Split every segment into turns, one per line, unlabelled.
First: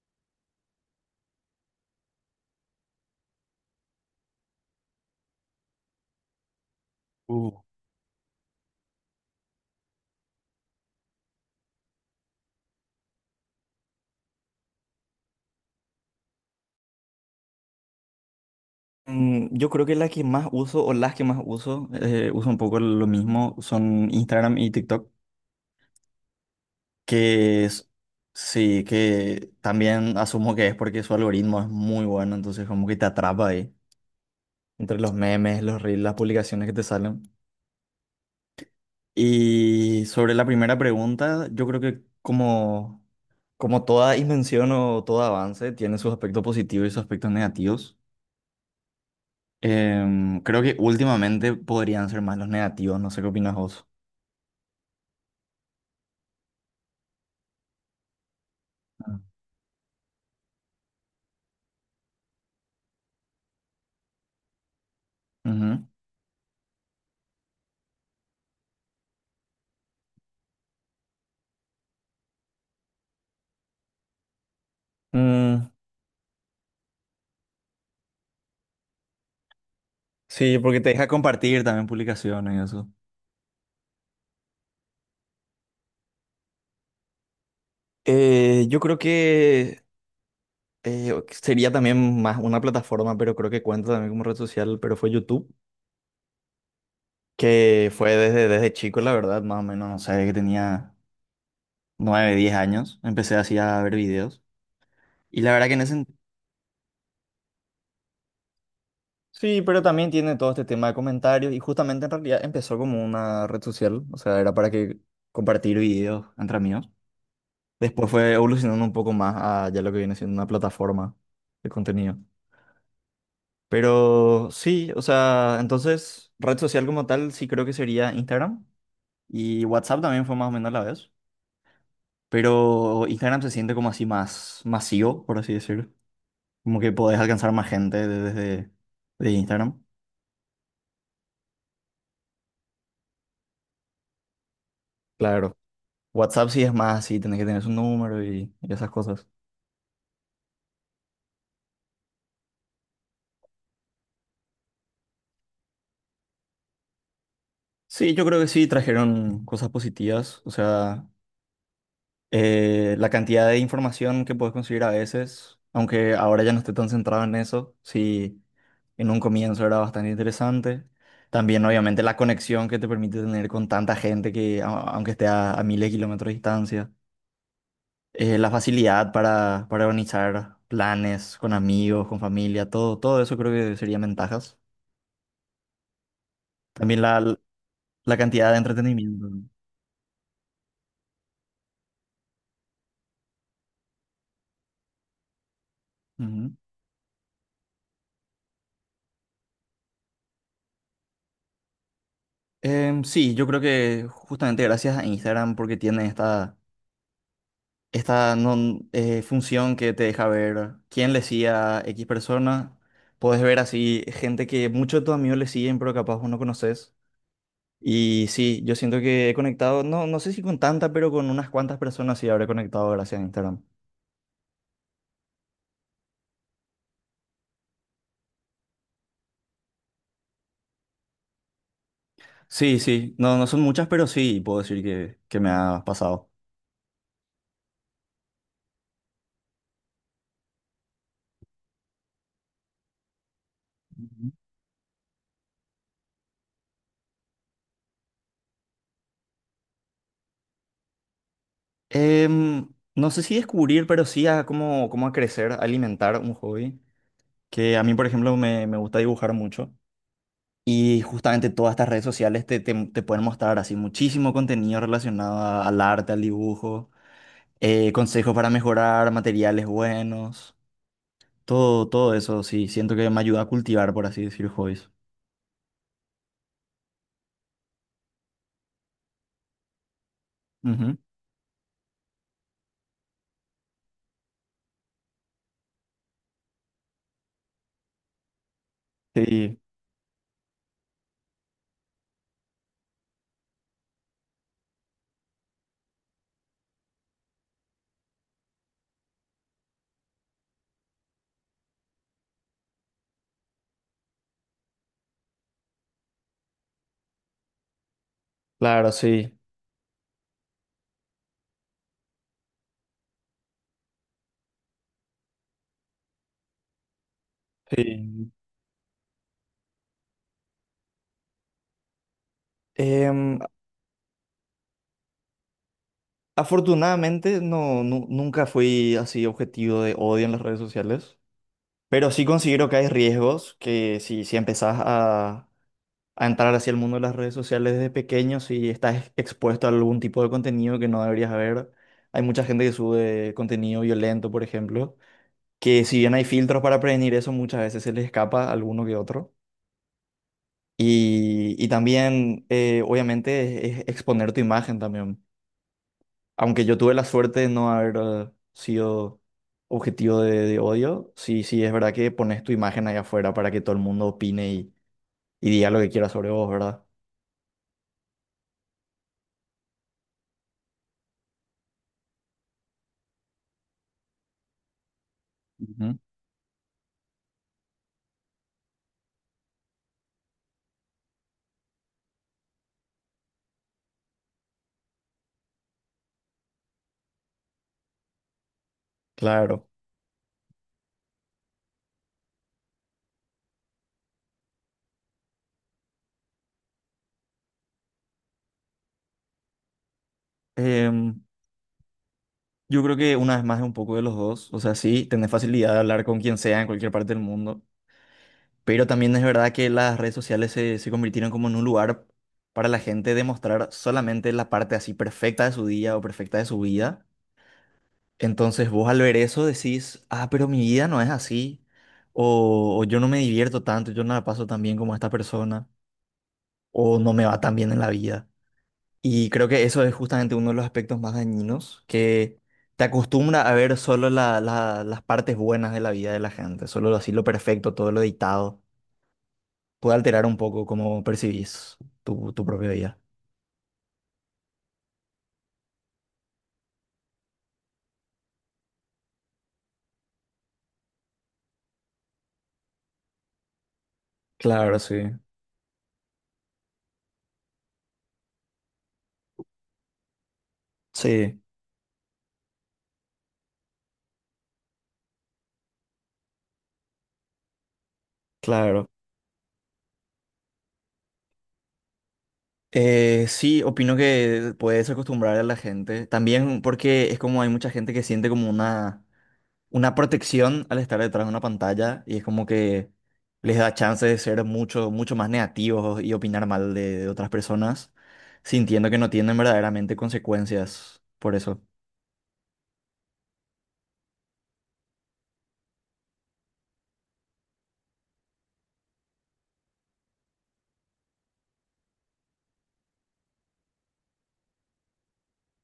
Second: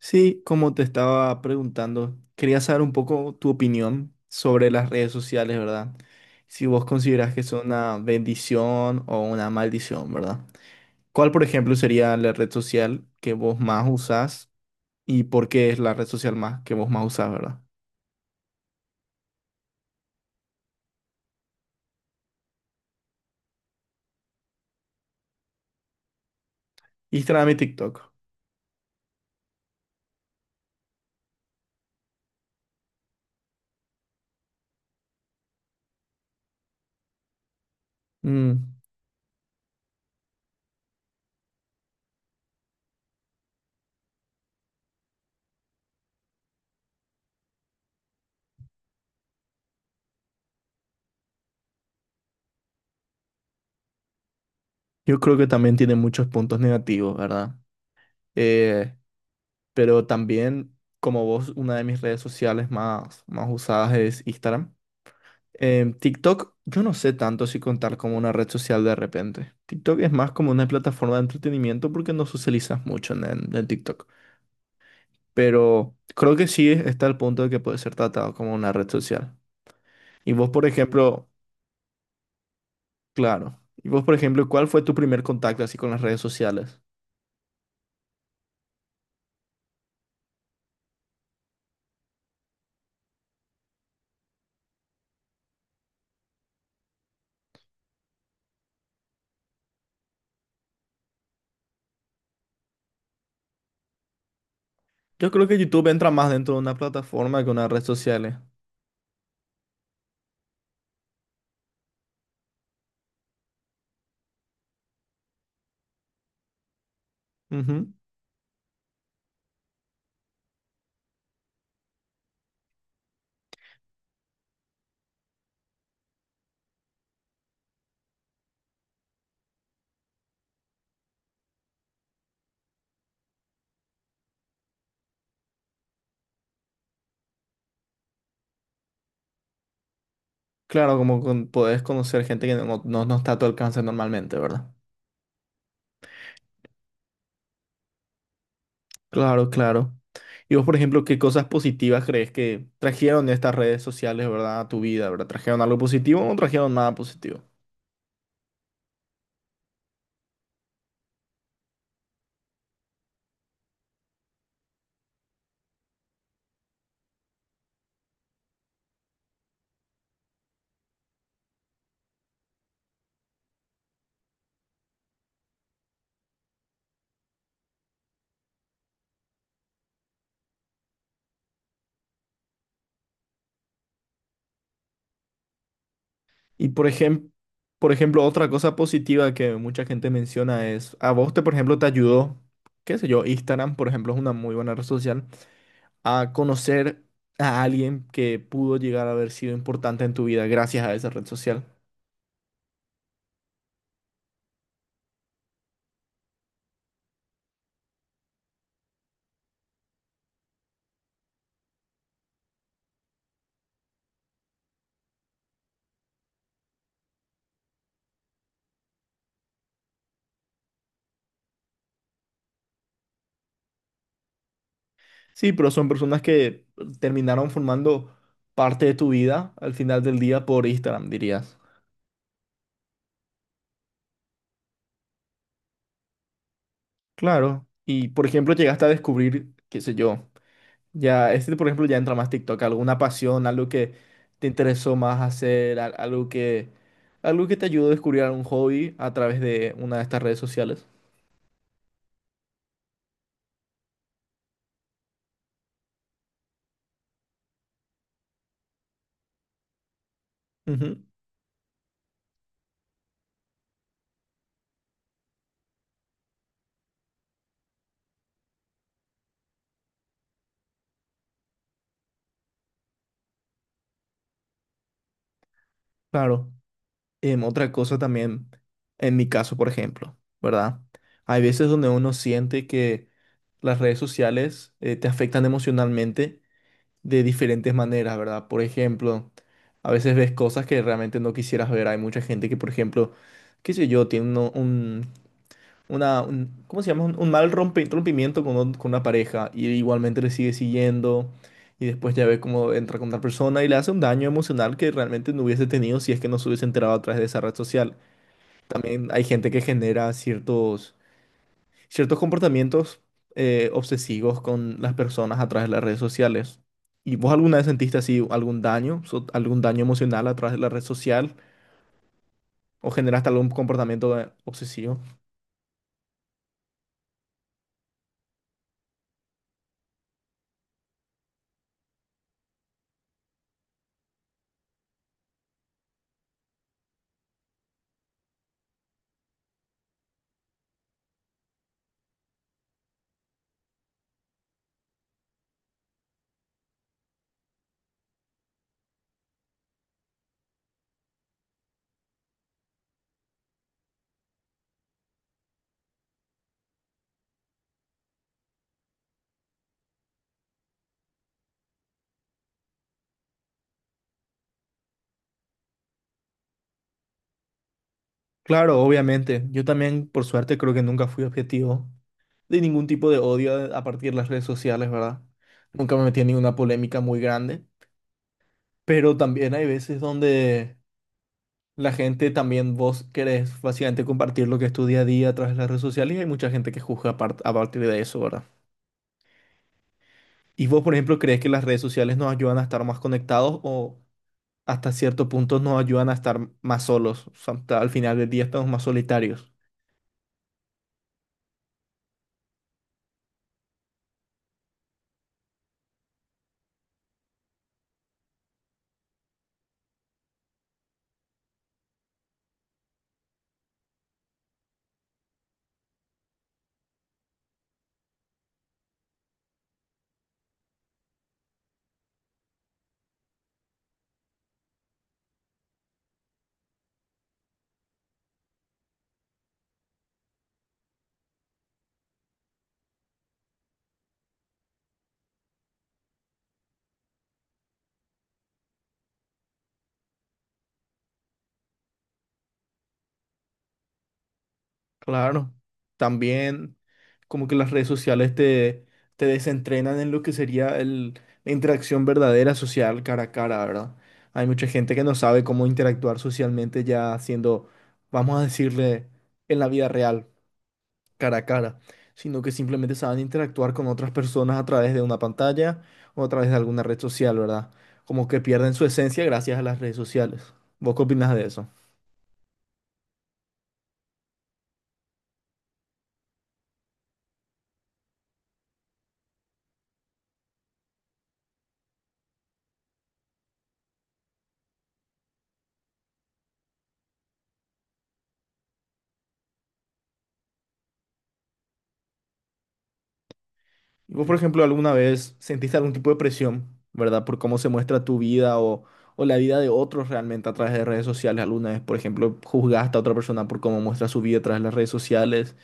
Sí, como te estaba preguntando, quería saber un poco tu opinión sobre las redes sociales, ¿verdad? Si vos considerás que
Uh,
son una bendición o una maldición, ¿verdad? ¿Cuál, por ejemplo, sería la red social que vos más usás y por qué es la red social más que vos más usás, ¿verdad?
Yo creo que la que más uso o las que más uso, uso un poco lo mismo, son Instagram y TikTok,
Instagram y
que es-
TikTok.
sí, que también asumo que es porque su algoritmo es muy bueno, entonces como que te atrapa ahí, entre los memes, los reels, las publicaciones que te salen.
Mm,
Y sobre la primera pregunta, yo creo que como toda invención o todo avance, tiene sus aspectos positivos y sus aspectos negativos. Creo que últimamente podrían ser más los negativos, no sé qué opinas vos.
yo creo que también tiene muchos puntos negativos, ¿verdad? Eh, pero también, como vos, una de mis redes sociales más usadas es Instagram.
Ujú.
TikTok, yo no sé tanto si contar como una red social de repente. TikTok es más como una plataforma de entretenimiento porque no socializas mucho en TikTok.
Mm,
Pero creo que sí está el punto de que puede ser tratado como una red social. Y vos,
sí,
por
porque te deja
ejemplo,
compartir también publicaciones y eso.
claro. Y vos, por ejemplo, ¿cuál fue tu primer contacto así con las redes sociales?
Yo creo que sería también más una plataforma, pero creo que cuenta también como red social, pero fue YouTube, que fue desde chico, la verdad, más o menos, no sé, que tenía 9 10 años, empecé así a ver videos.
Yo
Y
creo
la
que
verdad que en
YouTube
ese...
entra más dentro de una plataforma que una red social.
Sí, pero también tiene todo este tema de comentarios y justamente en realidad empezó como una red social, o sea, era para que compartir videos entre amigos.
Ujú.
Después fue evolucionando un poco más a ya lo que viene siendo una plataforma de contenido. Pero sí, o sea, entonces red social como tal sí creo que sería Instagram y WhatsApp también fue más o menos a la vez. Pero Instagram se siente como así más masivo, por así decir. Como que podés alcanzar más gente de- desde de Instagram.
Claro, como con, podés conocer gente que no está a tu alcance normalmente, ¿verdad?
Claro. WhatsApp sí es más así, tenés que tener su número y esas cosas.
Claro, claro. Y vos, por ejemplo, ¿qué cosas positivas crees que trajeron estas redes sociales, ¿verdad? A tu vida, ¿verdad? ¿Trajeron algo positivo o no trajeron nada positivo?
Sí, yo creo que sí trajeron cosas positivas. O sea, la cantidad de información que puedes conseguir a veces, aunque ahora ya no esté tan centrado en eso, sí, en un comienzo era bastante interesante. También, obviamente, la conexión que te permite tener con tanta gente que, aunque esté a miles de kilómetros de distancia. La facilidad para organizar planes con amigos, con familia, todo eso creo que serían ventajas.
Y
También la,
por
la
ejemplo, otra
cantidad de
cosa
entretenimiento,
positiva
¿no?
que mucha gente menciona es, a vos te, por ejemplo, te ayudó, qué sé yo, Instagram, por ejemplo, es una muy buena red social, a
Ujú.
conocer a alguien que pudo llegar a haber sido importante en tu vida gracias a esa red social.
Sí, yo creo que justamente gracias a Instagram porque tiene esta función que te deja ver quién le sigue a X persona. Puedes ver así gente que muchos de tus amigos le siguen, pero capaz vos no conoces. Y sí, yo siento que he conectado, no, no sé si con tanta, pero con unas cuantas personas sí habré conectado gracias a Instagram.
Sí, pero son personas que terminaron formando parte de tu vida al final del día por Instagram, dirías.
Sí, sí, no, no son muchas, pero sí puedo decir que me ha pasado.
Claro, y por ejemplo llegaste a descubrir, qué sé yo, ya, este por ejemplo ya entra más TikTok, alguna pasión, algo que te interesó más hacer, algo que te ayudó a descubrir algún hobby a través de una de estas redes sociales.
Em, no sé si descubrir, pero sí a cómo, cómo a crecer, a alimentar un hobby. Que a mí, por ejemplo, me gusta dibujar mucho.
Ujú,
Y justamente todas estas redes sociales te pueden mostrar así muchísimo contenido relacionado al arte, al dibujo, consejos para mejorar, materiales buenos, todo eso, sí, siento que me ayuda a cultivar, por así decir, hobbies.
claro. Otra cosa también, en mi caso por ejemplo, ¿verdad?
Ujú.
Hay veces donde uno siente que las redes sociales te afectan emocionalmente de diferentes maneras, ¿verdad? Por ejemplo,
Sí,
a veces ves cosas que realmente no quisieras ver. Hay mucha gente que, por ejemplo, qué sé yo, tiene un, una, ¿cómo se llama? Un rompimiento con, con una pareja y igualmente le sigue siguiendo y después ya ve cómo entra con otra persona y le hace un daño emocional que realmente no hubiese tenido si es que no se hubiese enterado a través de esa red social.
claro,
También hay
sí,
gente que genera ciertos comportamientos obsesivos con las personas a través de las redes sociales. ¿Y vos alguna vez sentiste así
sí.
algún daño, algún daño emocional a través de la red social o generaste
Em,
algún comportamiento obsesivo?
Afortunadamente no, nunca fui así objetivo de odio en las redes sociales, pero sí considero que hay riesgos que si empezás a entrar hacia el mundo de las redes sociales desde pequeño si estás expuesto a algún tipo de contenido que no deberías ver. Hay mucha gente que sube contenido violento, por ejemplo, que si bien hay filtros para prevenir eso, muchas veces se les escapa alguno que otro. Y también, obviamente, es exponer tu imagen también. Aunque yo tuve la suerte de no haber sido objetivo de odio, sí, sí, es verdad que pones tu imagen ahí afuera para que todo el mundo opine y diga lo que quiera sobre vos, ¿verdad?
Claro, obviamente. Yo también, por suerte, creo que nunca fui objetivo de ningún tipo de odio a partir de las redes sociales, ¿verdad? Nunca
Ujú.
me metí en ninguna polémica muy grande, pero también hay veces donde la gente también, vos querés básicamente compartir lo que es tu día a día a través de las redes sociales y hay mucha gente que juzga a partir de eso, ¿verdad?
Claro.
¿Y vos, por ejemplo, crees que las redes sociales nos ayudan a estar más conectados o hasta cierto punto nos ayudan a estar más solos? O sea, hasta al final del día estamos más solitarios.
Em, yo creo que una vez más es un poco de los dos. O sea, sí, tener facilidad de hablar con quien sea en cualquier parte del mundo. Pero también es verdad que las redes sociales se convirtieron como en un lugar para la gente demostrar solamente la parte así perfecta de su día o perfecta de su vida. Entonces vos al ver eso decís, ah, pero mi vida no es así. O yo no me divierto tanto, yo no la paso tan bien como esta persona. O no me va tan bien en la vida. Y creo que eso es justamente uno de los aspectos más dañinos, que te acostumbra a ver solo las partes buenas de la vida de la gente, solo así lo perfecto, todo lo editado. Puede alterar un poco cómo percibís tu propia vida.
Claro, también como que las redes sociales te desentrenan en lo que sería el, la interacción verdadera social cara a cara, ¿verdad? Hay mucha
Claro,
gente
sí.
que no sabe cómo interactuar socialmente ya siendo, vamos a decirle, en la vida real, cara
Sí,
a cara, sino que simplemente saben interactuar con otras personas a través de una pantalla o a través de alguna red social, ¿verdad? Como que pierden su
claro.
esencia gracias a las redes sociales. ¿Vos qué opinás de eso?
Sí, opino que puedes acostumbrar a la gente. También porque es como hay mucha gente que siente como una protección al estar detrás de una pantalla y es como que les da chance de ser mucho más negativos y opinar mal de otras personas, sintiendo que no tienen verdaderamente consecuencias por eso.
¿Y vos, por ejemplo, alguna vez sentiste algún tipo de presión, ¿verdad? Por cómo se muestra tu vida o la vida de otros realmente a través de redes sociales. ¿Alguna vez, por ejemplo, juzgaste a otra persona por cómo muestra su vida a través de las redes sociales?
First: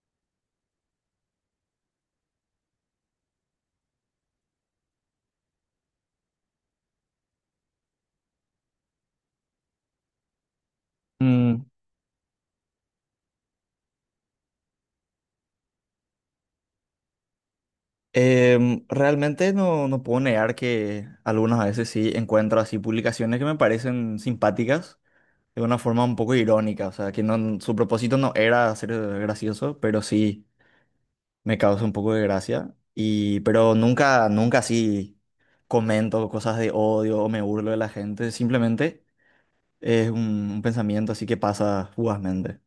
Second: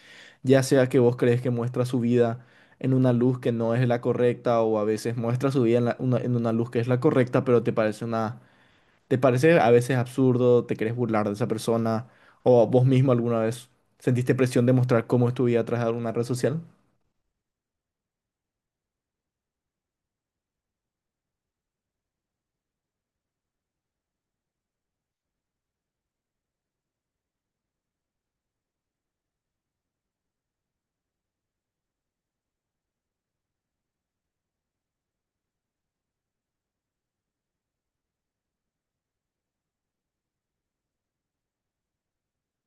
Ya sea que vos crees que muestra su vida en una luz que no es la correcta o a veces muestra su vida en, en una luz que es la correcta, pero te parece una, te parece a veces absurdo, te querés burlar de esa
Mm,
persona o vos mismo alguna vez sentiste presión de mostrar cómo es tu vida a través de alguna red social.
Realmente no, no puedo negar que algunas veces sí encuentro así publicaciones que me parecen simpáticas de una forma un poco irónica, o sea, que no, su propósito no era ser gracioso, pero sí me causa un poco de gracia, y, pero nunca así comento cosas de odio o me burlo de la gente, simplemente es un pensamiento así que pasa fugazmente.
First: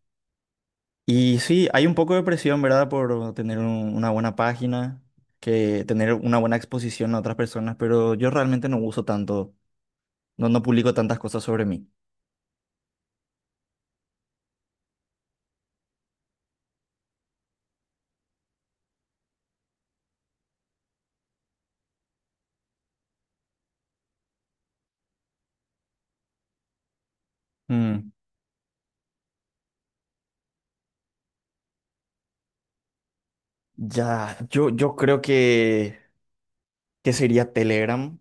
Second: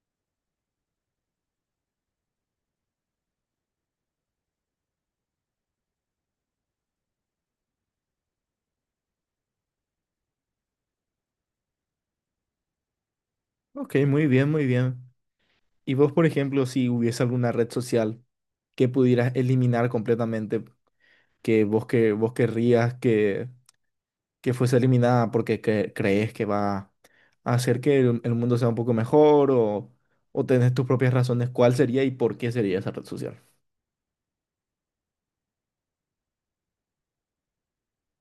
Y sí, hay un poco de presión, ¿verdad? Por tener una buena página, que tener una buena exposición a otras personas, pero yo realmente no uso tanto, no, no publico tantas cosas sobre mí.
Ok, muy bien, muy bien. Y vos, por ejemplo, si hubiese alguna red social que pudieras eliminar completamente, que, vos querrías que fuese eliminada porque crees que va a hacer que
Mm,
el mundo sea un poco mejor o tenés tus propias razones, ¿cuál sería y por qué sería esa red social?
yo creo que sería Telegram.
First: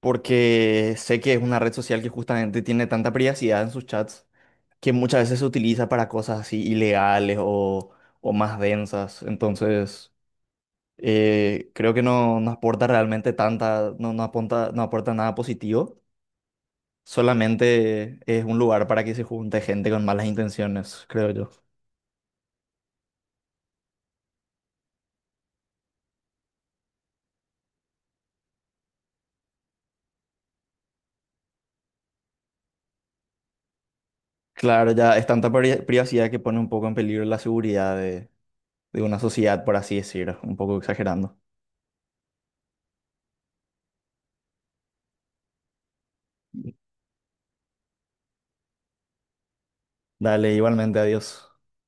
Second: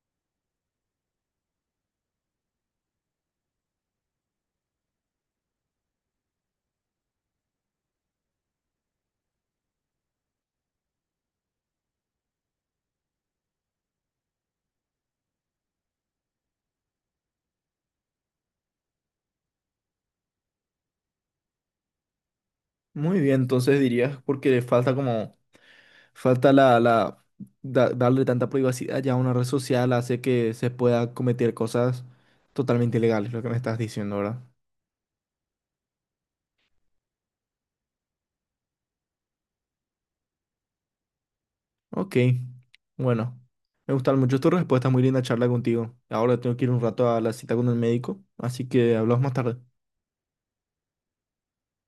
Porque sé que es una red social que justamente tiene tanta privacidad en sus chats que muchas veces se utiliza para cosas así ilegales o más densas. Entonces, creo que no, no aporta realmente tanta, no, no aporta nada positivo. Solamente es un lugar para que se junte gente con malas intenciones, creo yo.
Muy bien, entonces dirías porque falta como, falta la, la, darle tanta privacidad ya a una red social hace que se pueda cometer cosas totalmente ilegales, lo que me estás diciendo, ¿verdad?
Claro, ya es tanta privacidad que pone un poco en peligro la seguridad de una sociedad, por así decirlo, un poco exagerando.
Ok, bueno, me gustaron mucho tus respuestas, muy linda charla contigo. Ahora tengo que ir un rato a la cita con el médico, así que hablamos más tarde.
Dale, igualmente, adiós.